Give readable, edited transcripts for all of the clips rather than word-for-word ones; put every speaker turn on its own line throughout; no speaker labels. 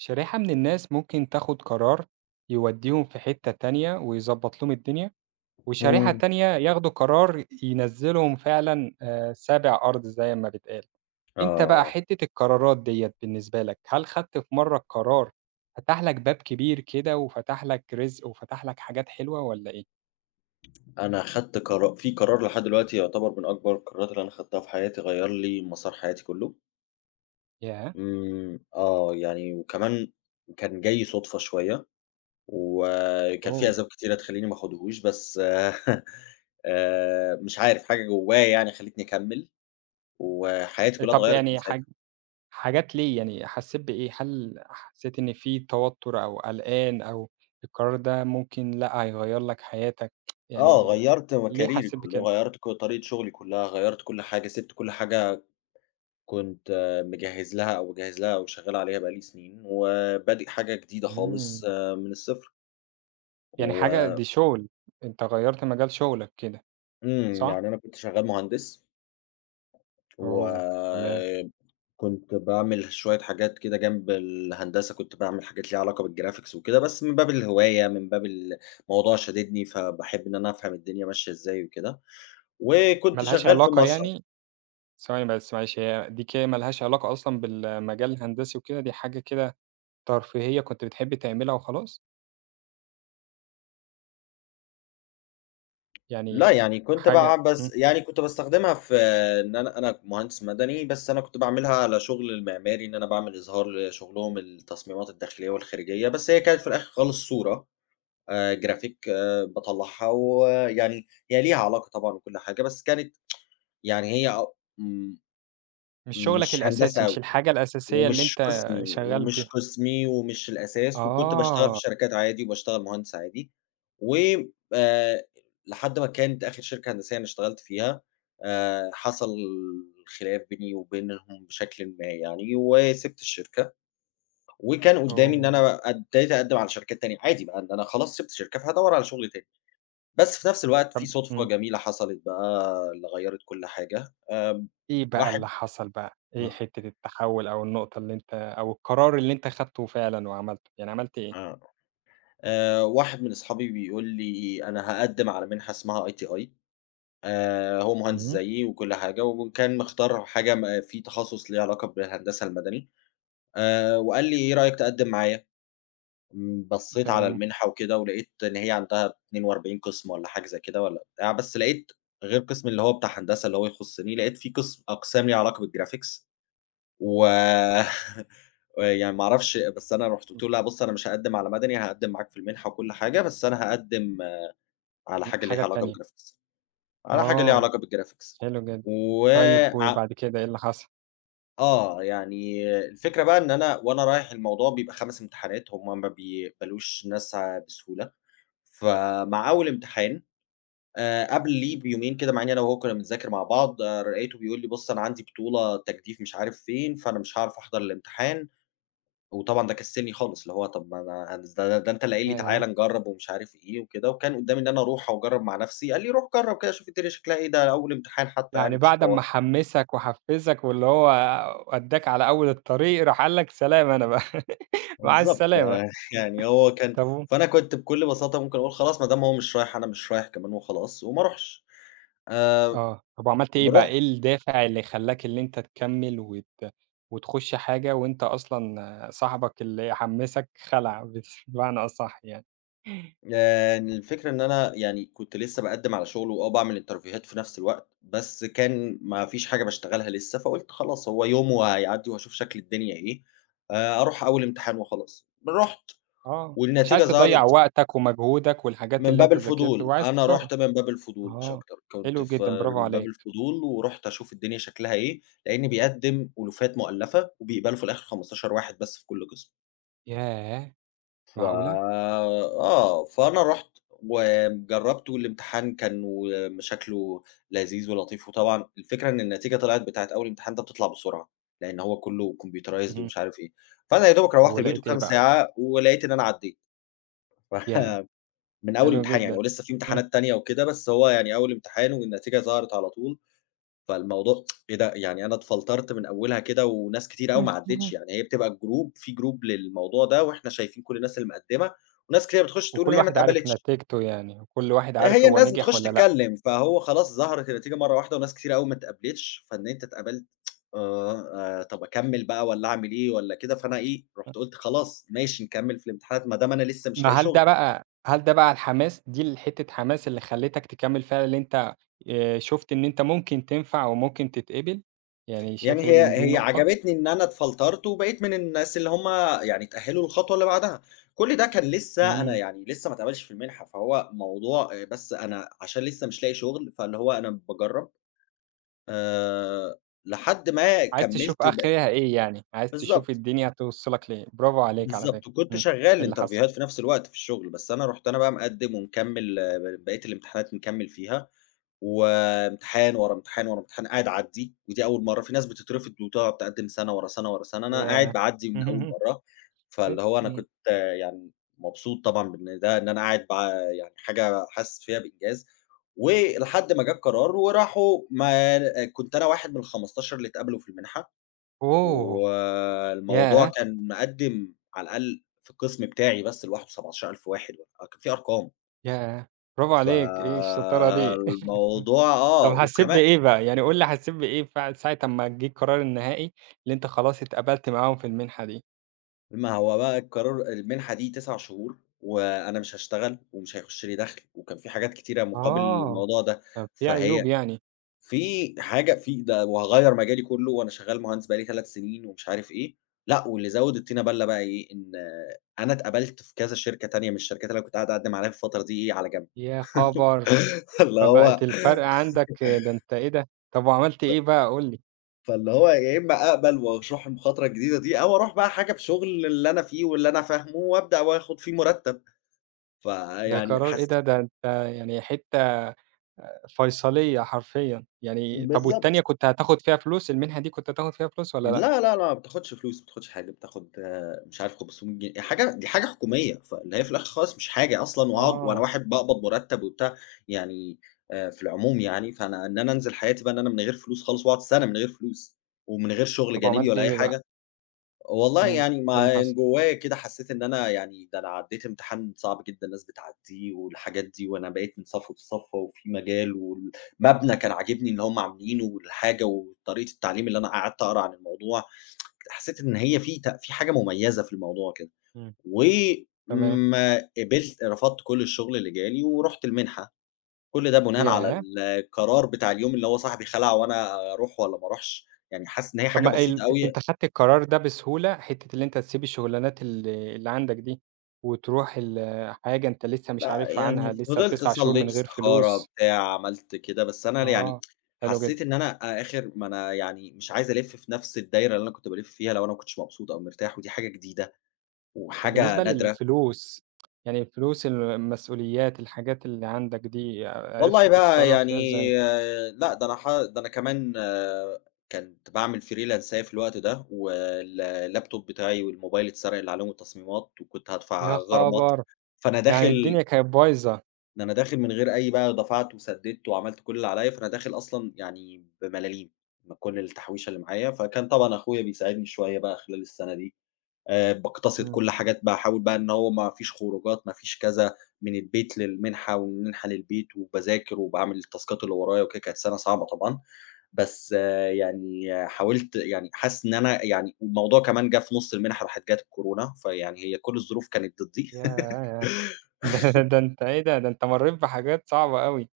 شريحة من الناس ممكن تاخد قرار يوديهم في حتة تانية ويضبط لهم الدنيا، وشريحة
إمم،
تانية ياخدوا قرار ينزّلهم فعلًا سابع أرض زي ما بيتقال. أنت بقى
آه،
حتة القرارات ديّة بالنسبة لك، هل خدت في مرّة قرار فتح لك باب كبير كده وفتح لك رزق وفتح لك حاجات حلوة والّا إيه؟
أنا خدت قرار لحد دلوقتي يعتبر من أكبر القرارات اللي أنا خدتها في حياتي، غيّر لي مسار حياتي كلّه.
ياه!
إمم، آه، يعني وكمان كان جاي صُدفة شوية، وكان في
أوه!
أسباب كتيرة تخلّيني ما آخدهوش، بس مش عارف حاجة جوايا يعني خلّتني أكمّل، وحياتي كلّها
طب
اتغيّرت من
يعني
ساعتها.
حاجات ليه، يعني حسّيت بإيه؟ هل حسّيت إن في توتُّر أو قلقان أو القرار ده ممكن لأ، هيغيّر لك حياتك، يعني
غيّرت
ليه
مكاريري
حسّيت
كلّه،
بكده؟
غيّرت طريقة شغلي كلّها، غيّرت كل حاجة، سِبت كل حاجة كنت مجهّز لها أو باجهّز لها أو شغّال عليها بقى لي سنين، وبادئ حاجة جديدة خالص
إمم.
من الصفر.
يعني
و
حاجة دي شُغل، أنت غيّرت مجال شُغلك كده
إمم،
صح؟
يعني أنا كنت شغّال مهندس،
أوه! تمام.
وكنت باعمل شوية حاجات كده جنب الهندسة، كنت باعمل حاجات ليها علاقة بالgraphics وكده، بس من باب الهواية، من باب الموضوع شاددني، فباحب إن أنا أفهم الدنيا ماشية إزاي وكده.
ما
وكنت
لهاش
شغّال في
علاقة يعني ثواني بس معلش هي دي كده ما لهاش علاقة أصلًا بالمجال الهندسي وكده، دي حاجة كده ترفيهية كنت بتحب تعملها وخلاص؟
لأ،
يعني
يعني كنت
حاجة
بس يعني كنت باستخدمها في إن أنا مهندس مدني، بس أنا كنت باعملها على شغل المعماري، إن أنا باعمل إظهار لشغلهم التصميمات الداخلية والخارجية، بس هي كانت في الآخر خالص صورة graphic باطلّعها ويعني هي ليها علاقة طبعًا وكل حاجة، بس كانت يعني هي أ م
مش شُغلك
مش
الأساسي،
هندسة
مش
أوي.
الحاجة الأساسية اللي
ومش
أنت
قسمي،
شغّال
ومش
بيها.
قسمي ومش الأساس، وكنت باشتغل في
آه،
شركات عادي وباشتغل مهندس عادي. و آآ لحد ما كانت آخر شركة هندسية أنا اشتغلت فيها حصل خلاف بيني وبينهم بشكلٍ ما يعني، وسِبت الشركة، وكان قدّامي إن
أوه!
أنا ابتديت أقدّم على شركات تانية، عادي بقى إن أنا خلاص سِبت شركة فهادوّر على شغل تاني، بس في نفس الوقت في
طَب
صُدفة جميلة حصلت بقى اللي غيّرت كل حاجة. آمم
إيه بقى
واحد
اللي حصل بقى؟ إيه
آه.
حتّة التحوّل أو النقطة اللي أنت أو القرار اللي أنت خدته فعلًا وعملته، يعني عملت إيه؟
آه. واحد من أصحابي بيقول لي: "أنا هاقدّم على منحة اسمها ITI". هو مهندس
اهم.
زيي وكل حاجة، وكان مختار حاجة في تخصُّص ليه علاقة بالهندسة المدني. وقال لي: "إيه رأيك تقدّم معايا؟" بصّيت على
تمام،
المنحة وكده ولقيت إن هي عندها 42 قِسم والّا حاجة زي كده والّا بتاع، بس لقيت غير قِسم اللي هو بتاع هندسة اللي هو يخُصّني، لقيت في قِسم أقسام ليها علاقة بالgraphics و يعني ما أعرفش، بس أنا رُحت
إمم،
قُلت له: "لأ بُص أنا مش هاقدّم على مدني، هاقدّم معاك في المنحة وكل حاجة، بس أنا هاقدّم على
إمم،
حاجة
حاجة
ليها علاقة
تانية،
بالgraphics، على حاجة ليها
آه،
علاقة بالgraphics
حلو جدًا. طيب
وع
وبعد كده إيه اللي حصل؟
آه، يعني الفكرة بقى إن أنا وأنا رايح الموضوع بيبقى 5 امتحانات، هم ما بيقبلوش ناس بسهولة. فمع أول امتحان، قبليه بيومين كده مع إني أنا وهو كنا بنذاكر مع بعض، آه، لقيته بيقول لي: "بُص أنا عندي بطولة تجديف مش عارف فين، فأنا مش هاعرف أحضر الامتحان." وطبعًا ده كسّلني خالص، اللي هو طَب ما أنا هنز ده ده أنت اللي قايل لي تعالَ
ياه!
نجرّب ومش عارف إيه وكده، وكان قدّامي إن أنا أروح أجرّب مع نفسي، قال لي: "روح جرّب كده شوف الدنيا شكلها إيه، ده أول امتحان حتى
يعني
يعني مش
بعد
حوار."
أمّا حمّسك وحفّزك واللي هو ودّاك على أول الطريق، راح قال لك سلام أنا بقى، مع
بالضبط.
السلامة.
يعني هو كان
طَب و
فأنا كنت بكل بساطة ممكن أقول خلاص ما دام هو مش رايح أنا مش رايح كمان وخلاص وما أروحش. آآ،
آه، طب وعملت إيه بقى،
بنروح
إيه الدافع اللي خلّاك اللي أنت تكمّل وتخُش حاجة وأنت أصلًا صاحبك اللي حمّسك خَلع بس بمعنى أصح يعني،
الفكرة إن أنا يعني كنت لسه باقدّم على شغل وآه باعمل الترفيهات في نفس الوقت، بس كان ما فيش حاجة باشتغلها لسه، فقُلت خلاص هو يوم وهيعدّي وهاشوف شكل الدنيا إيه. أروح أول امتحان وخلاص. رُحت
آه، مش
والنتيجة
عايز تضيّع
ظهرت
وقتك ومجهودك والحاجات
من
اللي
باب
أنت ذاكرته
الفضول،
وعايز
أنا
تجرّب،
رُحت من باب الفضول مش
آه،
أكتر. كنت
حلو
ف
جدًا برافو
من باب
عليك،
الفضول ورُحت أشوف الدنيا شكلها إيه، لإني بيقدّم ألوفات مؤلّفة وبيقبلوا في الآخر 15 واحد بس في كل قسم.
ياه!
ف
معقولة!
آه، فأنا رُحت وجرّبته. الامتحان كان شكله لذيذ ولطيف. وطبعًا الفكرة إن النتيجة طلعت بتاعة أول امتحان ده بتطلع بسرعة، لإن هو كلّه computerized
اهم،
ومش عارف إيه. فأنا يا دوبك
طب
روّحت البيت
ولقيت إيه
وكام
بقى؟
ساعة ولقيت إن أنا عدّيت. ف
ياه!
من أول
حلو
امتحان يعني،
جدًا،
هو لسه في
إمم،
امتحانات تانية وكده، بس هو يعني أول امتحان والنتيجة ظهرت على طول. فالموضوع إيه ده! يعني أنا اتفلترت من أولها كده وناس كتير أوي ما عدِّتش، يعني هي بتبقى الجروب في جروب للموضوع ده وإحنا شايفين كل الناس اللي مقدِّمة وناس كتير بتخُش تقول إن
وكل
هي ما
واحد عارف
اتقبلتش.
نتيجته يعني، وكل واحد عارف
هي
هو
الناس
نجح
بتخُش
والّا لأ.
تتكلّم، فهو خلاص ظهرت النتيجة مرّة واحدة وناس كتير أوي ما اتقبلتش. فإن أنت اتقبلت، آه، طَب أكمّل بقى والّا أعمل إيه والّا كده، فأنا إيه، رُحت قُلت خلاص ماشي نكمّل في الامتحانات ما دام أنا لسه مش
ما
لاقي
هل
شُغل.
ده بقى هل ده بقى الحماس دي الحتّة حماس اللي خلّتك تكمّل فعلًا اللي أنت شُفت إن أنت ممكن تنفع وممكن تتقبل؟ يعني
يعني
شايف ايه
هي
إن دي
هي
نقطة؟
عجبتني إن أنا اتفلترت وبقيت من الناس اللي هم يعني اتأهلوا للخطوة اللي بعدها. كل ده كان لسه أنا
إمم،
يعني لسه ما اتقبلتش في المنحة، فهو موضوع بس أنا عشان لسه مش لاقي شغل، فاللي هو أنا باجرّب. آآ لحد ما
عايز تشوف
كمّلت ب
آخرها إيه يعني، عايز تشوف
بالضبط.
الدنيا هتوصّلك لإيه، برافو عليك على فكرة،
وكنت
إمم، إيه
شغّال
اللي حصل؟
انترفيوهات في نفس الوقت في الشغل، بس أنا رُحت أنا بقى مقدّم ومكمّل بقية الامتحانات مكمّل فيها. وامتحان ورا امتحان ورا امتحان قاعد أعدّيه، ودي أول مرّة، في ناس بتترفض وتقعد تقدّم سَنة ورا سَنة ورا سَنة، أنا قاعد
ياه!
باعدّي من أول مرّة. فاللي هو أنا
إمم،
كنت آه، يعني مبسوط طبعًا بإن ده إن أنا قاعد يعني حاجة حاسس فيها بإنجاز. ولحد ما جه القرار وراحوا ما كنت أنا واحد من ال15 اللي اتقبلوا في المنحة،
أوه!
والموضوع
ياه!
كان مقدّم على الأقل في القسم بتاعي بس لوحده 17.000 واحد، كان في أرقام.
ياه! برافو عليك، إيه الشطارة دي!
فالموضوع آه،
طب حسّيت
وكمان
بإيه بقى، يعني قُل لي حسّيت بإيه ساعة أمّا جِه القرار النهائي اللي أنت خلاص اتقبلت معاهم في المنحة دي؟
ما هو بقى القرار المنحة دي 9 شهور، وأنا مش هاشتغل ومش هيخش لي دخل، وكان في حاجات كتيرة مقابل
آه،
الموضوع ده.
طب في
فهي
عيوب يعني،
في حاجة في ده وهاغيّر مجالي كلّه وأنا شغّال مهندس بقى لي 3 سنين ومش عارف إيه. لأ واللي زوّد الطينة بَلّة بقى إيه، إن أنا اتقبلت في كذا شركة تانية من الشركات اللي أنا كنت قاعد أقدّم عليها في الفترة دي إيه، على جنب.
يا خبر!
فاللي
فبقت
هو
الفرق عندك ده أنت إيه ده! طب وعملت إيه بقى قُل لي؟
فاللي هو يا إمّا أقبل وأروح المخاطرة الجديدة دي، أو أروح بقى حاجة بشغل اللي أنا فيه واللي أنا فاهمه وأبدأ وآخُد فيه مُرتّب.
ده
فيعني
قرار إيه
حس
ده! ده أنت يعني حتّة فيصلية حرفيًا، يعني طب والتانية
بالضبط.
كنت هتاخد فيها فلوس، المنحة دي كنت هتاخد فيها فلوس والّا لأ؟
لا، لا، لا، ما بتاخدش فلوس، ما بتاخدش حاجة، بتاخد آه، مش عارف 500 جنيه حاجة دي حاجة حكومية. فاللي هي في الآخر خالص مش حاجة أصلًا وأقعد وأنا
آه،
واحد باقبض مرتب وبتاع يعني، في العموم يعني. فأنا إن أنا أنزل حياتي بقى إن أنا من غير فلوس خالص وأقعد سَنة من غير فلوس، ومن غير شغل
طب
جانبي
وعملت
ولا أي
إيه بقى؟
حاجة. والله
إمم،
يعني
إيه اللي
ما
حصل؟
جوايا كده حسيت إن أنا يعني ده أنا عدّيت امتحان صعب جدًا الناس بتعدّيه والحاجات دي، وأنا بقيت من صف لصف وفي مجال والمبنى كان عاجبني اللي هم عاملينه والحاجة وطريقة التعليم اللي أنا قعدت أقرا عن الموضوع. حسيت إن هي في حاجة مميزة في الموضوع كده،
إمم، تمام،
وما قبلت رفضت كل الشغل اللي جالي ورُحت المنحة. كل ده بناءً على
ياه!
القرار بتاع اليوم اللي هو صاحبي خلع وأنا أروح والّا ما أروحش، يعني حاسس إن هي
طب
حاجة
ما ال
بسيطة أوي.
أنت خدت القرار ده بسهولة، حتّة اللي أنت تسيب الشغلانات اللي عندك دي، وتروح حاجة أنت لسه مش
لأ،
عارف عنها،
يعني
لسه
فضلت
9 شهور
صلّيت
من غير
استخارة،
فلوس،
بتاع، عملت كده، بس أنا
آه،
يعني
حلو جدًا.
حسّيت إن أنا آخر ما أنا يعني مش عايز ألِف في نفس الدايرة اللي أنا كنت بالِف فيها لو أنا ما كنتش مبسوط أو مرتاح، ودي حاجة جديدة
طب
وحاجة
بالنسبة
نادرة.
للفلوس، يعني الفلوس، المسؤوليات، الحاجات اللي عندك دي، عرفت
والله بقى
تتصرّف
يعني،
فيها إزاي؟
لأ، ده أنا كمان كنت باعمل فريلانساية في الوقت ده، اللاب توب بتاعي والموبايل اتسرق اللي عليهم التصميمات، وكنت هادفع
يا
غرامات.
خبر!
فأنا
يعني
داخل
الدنيا كانت بايظة،
ده أنا داخل من غير أي بقى دفعت وسددت وعملت كل اللي عليّا، فأنا داخل أصلًا يعني بملاليم من كل التحويشة اللي معايا، فكان طبعًا أخويا بيساعدني شوية بقى خلال السنة دي. باقتصد
إمم،
كل حاجات باحاول بقى إن هو ما فيش خروجات، ما فيش كذا، من البيت للمنحة ومن المنحة للبيت، وباذاكر وباعمل التاسكات اللي ورايا وكده. كانت سنة صعبة طبعًا، بس يعني حاولت يعني حاسس إن أنا يعني والموضوع كمان جه في نُص المنحة راحت جات الكورونا، فيعني هي كل الظروف كانت ضدّي.
ياه! ده أنت إيه ده، ده أنت مرّيت بحاجات صعبة أوي.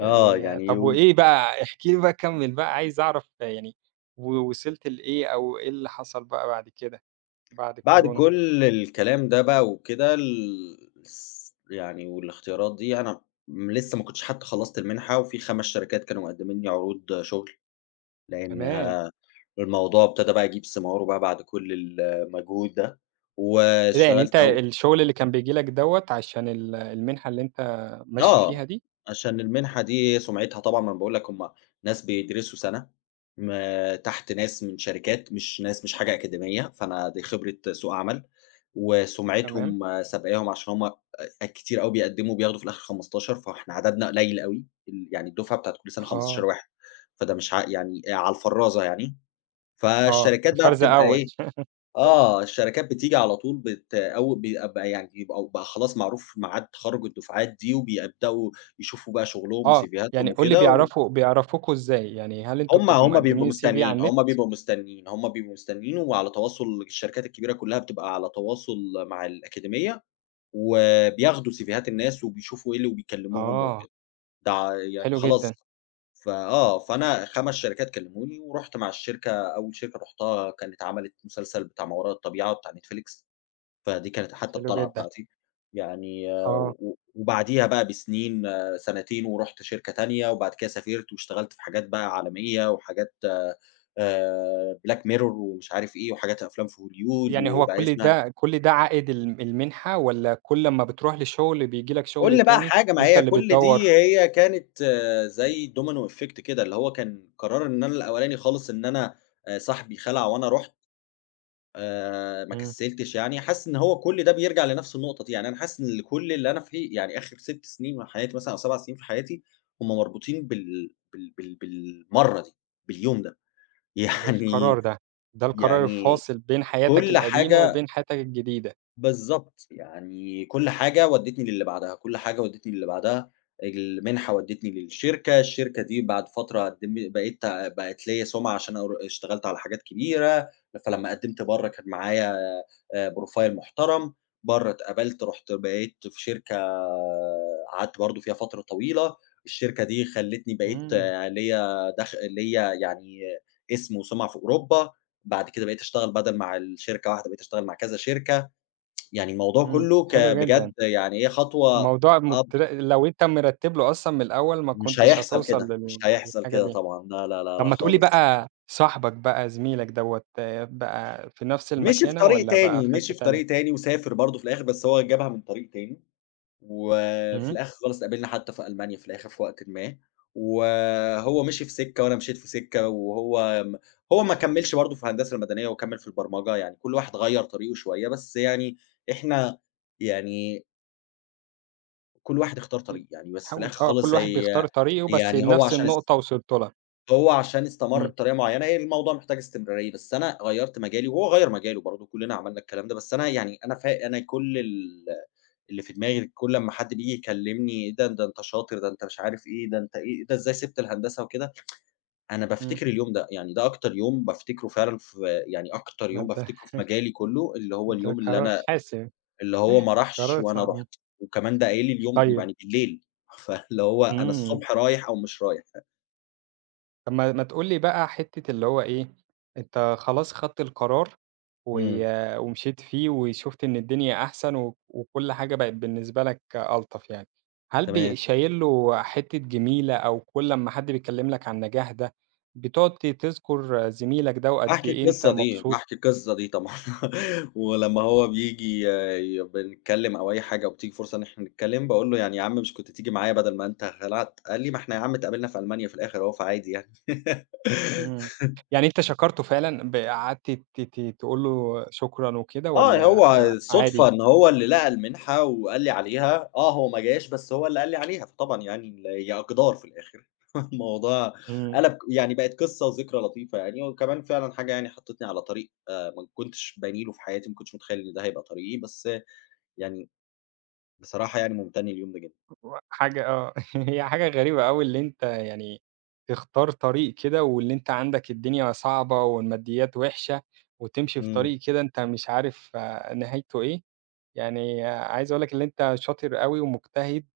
آه، يعني
طب
و
وإيه بقى احكِ لي بقى كمّل بقى، عايز أعرف يعني ووصلت لإيه أو إيه اللي حصل بقى بعد كده، بعد
بعد
الكورونا
كل الكلام ده بقى وكده ال الس يعني والاختيارات دي أنا لسه ما كنتش حتى خلّصت المنحة، وفي 5 شركات كانوا مقدّمين لي عروض شغل، لأن
كمان!
الموضوع ابتدى بقى يجيب ثماره بقى بعد كل المجهود ده.
إيه ده يعني أنت
واشتغلت أو
الشغل اللي كان بييجي لك دوّة عشان المنحة اللي أنت ماشي
آه،
فيها دي،
عشان المنحة دي سُمعتها طبعًا ما أنا باقول لك هُم ناس بيدرسوا سَنة، ما تحت ناس من شركات مش ناس مش حاجة أكاديمية، فأنا دي خبرة سوق عمل،
تمام،
وسُمعتهم سابقاهم عشان هُم أ كتير أوي بيقدّموا بياخدوا في الآخر 15 فإحنا عددنا قليل أوي، يعني الدفعة بتاعة كل سَنة
آه،
15 واحد، فده مش يعني على الفرّازة يعني.
آه،
فالشركات بقى
فرز
بتبقى
أول
إيه آه، الشركات بتيجي على طول أو بيبقى بقى، يعني بيبقى بقى خلاص معروف ميعاد تخرُّج الدفعات دي، وبيبدؤوا يشوفوا بقى شغلهم
آه، يعني
وسيفيهاتهم
قُل لي
وكده. وهُم
بيعرفوكوا إزاي، يعني هل أنتم
هُم
بتبقوا
هم بيبقوا
مقدمين الCV على
مستنيين،
النت؟
هُم بيبقوا مستنيين، هُم بيبقوا مستنيين وعلى تواصل الشركات الكبيرة كلّها بتبقى على تواصل مع الأكاديمية، وبياخدوا سيفيهات الناس وبيشوفوا إيه اللي وبيكلّموهم
آه،
وكده. ده ع يعني
حلو
خلاص
جدًا،
فآه، فأنا 5 شركات كلّموني ورُحت مع الشركة أول شركة رُحتها كانت عملت مسلسل بتاع ما وراء الطبيعة بتاع Netflix. فدي كانت حتى
حلو
الطلعة
جدًا،
بتاعتي. يعني آه،
آه.
و وبعديها بقى بسنين آه، سنتين ورُحت شركة تانية، وبعد كده سافرت واشتغلت في حاجات بقى عالمية وحاجات Black Mirror ومش عارف إيه، وحاجات أفلام في هوليود
يعني هو كل
وبقيتنا
ده كل ده عائد المنحة والّا كل أمّا بتروح لشغل بييجي لك شغل
كل بقى
تاني
حاجة ما
أنت
هي
اللي
كل دي
بتدوّر؟
هي كانت آه، زي domino effect كده، اللي هو كان قرار إن أنا الأولاني خالص إن أنا صاحبي خَلع وأنا رُحت ما
إمم،
كسّلتش يعني. حاسس إن هو كل ده بيرجع لنفس النقطة دي، يعني أنا حاسس إن كل اللي أنا فيه يعني آخر 6 سنين من حياتي مثلًا أو 7 سنين في حياتي، هم مربوطين بالمَرّة دي، باليوم ده. يعني
بالقرار ده، ده القرار
يعني
الفاصل بين حياتك
كل
القديمة
حاجة
وبين حياتك الجديدة.
بالضبط، يعني كل حاجة ودّتني للي بعدها، كل حاجة ودّتني للي بعدها. المنحة ودّتني للشركة، الشركة دي بعد فترة قدم بقت ليّا سُمعة عشان اشتغلت على حاجات كبيرة. فلمّا قدّمت برّه كان معايا profile محترم. برّه اتقبلت رُحت بقيت في شركة آه، قعدت برضه فيها فترة طويلة. الشركة دي خلّتني بقيت
إمم،
آه، ليّا ليّا يعني اسم وسُمعة في أوروبا. بعد كده بقيت أشتغل بدل مع الشركة واحدة بقيت أشتغل مع كذا شركة. يعني الموضوع
إمم،
كُلّه
حلو جدًا،
بجد يعني هي خطوة
موضوع
آه،
لو أنت مرتّب له أصلًا من الأول ما
مش
كنتش
هيحصل
هتوصل
كده، مش هيحصل
للحاجة
كده
دي.
طبعًا، لا، لا، لا،
طب
لا
ما تقول لي
خالص.
بقى صاحبك بقى زميلك دوّة بقى في نفس
مشي في
المكانة
طريق
والّا بقى
تاني،
في حتّة
مشي في
تانية؟
طريق تاني وسافر برضه في الآخر، بس هو جابها من طريق تاني. وفي
إمم.
الآخر خالص اتقابلنا حتى في ألمانيا في الآخر في وقتٍ ما. وهو مشي في سكة وأنا مشيت في سكة. وهو م هو ما كمّلش برضه في الهندسة المدنية، هو كمّل في البرمجة. يعني كل واحد غيّر طريقه شوية، بس يعني إحنا يعني كل واحد اختار
ب
طريق يعني، بس في
باحاول
الآخر
آه، كل
خالص
واحد
هي
بيختار طريقه، بس
يعني
لنفس النقطة وصلت لها.
هو عشان استمر
إمم،
بطريقة معيّنة، هي الموضوع محتاج استمرارية، بس أنا غيّرت مجالي وهو غيّر مجاله برضه، كُلّنا عملنا الكلام ده، بس أنا يعني أنا كل ال اللي في دماغي كل أمّا حد بييجي يكلّمني إيه ده، ده أنت شاطر، ده أنت مش عارف إيه، ده أنت إيه، إيه ده إزاي سِبت الهندسة وكده. أنا
إمم.
بافتكر اليوم ده، يعني ده أكتر يوم بافتكره فعلًا في يعني أكتر
ما
يوم
ده
بافتكره في مجالي كُلّه، اللي هو
ده
اليوم اللي
قرار
أنا
حاسم،
اللي هو ما راحش
قرار
وأنا
صعب، إمم،
رُحت. وكمان ده قايل لي اليوم
طيب
يعني بالليل. فاللي هو أنا
إمم،
الصبح رايح أو مش رايح.
طب ما تقول لي بقى حتّة اللي هو إيه، أنت خلاص خدت القرار و
إمم،
ومشيت فيه وشُفت إن الدنيا أحسن وكل حاجة بقت بالنسبة لك ألطف يعني، هل
تمام.
شايل له حتّة جميلة أو كل أمّا حد بيكلّم لك عن النجاح ده، بتقعد تذكر زميلك ده وقد
باحكي
إيه أنت
القصة دي،
مبسوط
باحكي القصة دي طبعًا. ولمّا هو بييجي بنتكلم أو أي حاجة وبتيجي فرصة إن إحنا نتكلم، باقول له: "يعني يا عم مش كنت تيجي معايا بدل ما أنت خلعت؟" قال لي: "ما إحنا يا عم اتقابلنا في ألمانيا في الآخر أهو، فعادي يعني."
إمم. يعني أنت شكرته فعلًا قعدت ت ت تقول له شكرًا وكده
آه،
والّا
هو
عادي؟
الصُدفة إن هو اللي لقى المنحة وقال لي عليها. آه، هو ما جاش بس هو اللي قال لي عليها، فطبعًا يعني هي أقدار في الآخر. الموضوع
إمم.
قلب يعني بقت قصة وذكرى لطيفة يعني، وكمان فعلًا حاجة يعني حطّتني على طريق ما كنتش باني له في حياتي، ما كنتش متخيّل إن ده هيبقى طريقي، بس يعني بصراحة يعني ممتن لليوم ده جدًا.
و حاجة آه. هي حاجة غريبة أوي اللي أنت يعني تختار طريق كده واللي أنت عندك الدنيا صعبة والماديات وِحشة وتمشي في
إمم،
طريق كده أنت مش عارف نهايته إيه. يعني عايز أقول لك اللي أنت شاطر أوي ومجتهد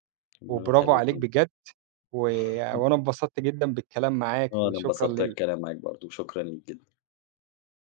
ربنا
وبرافو عليك
يخلّيكم.
بجد و وأنا اتبسطت جدًا بالكلام معاك
آه، أنا
وشكرًا
انبسطت
ليك.
الكلام معاك برضه، شكرًا ليك جدًا.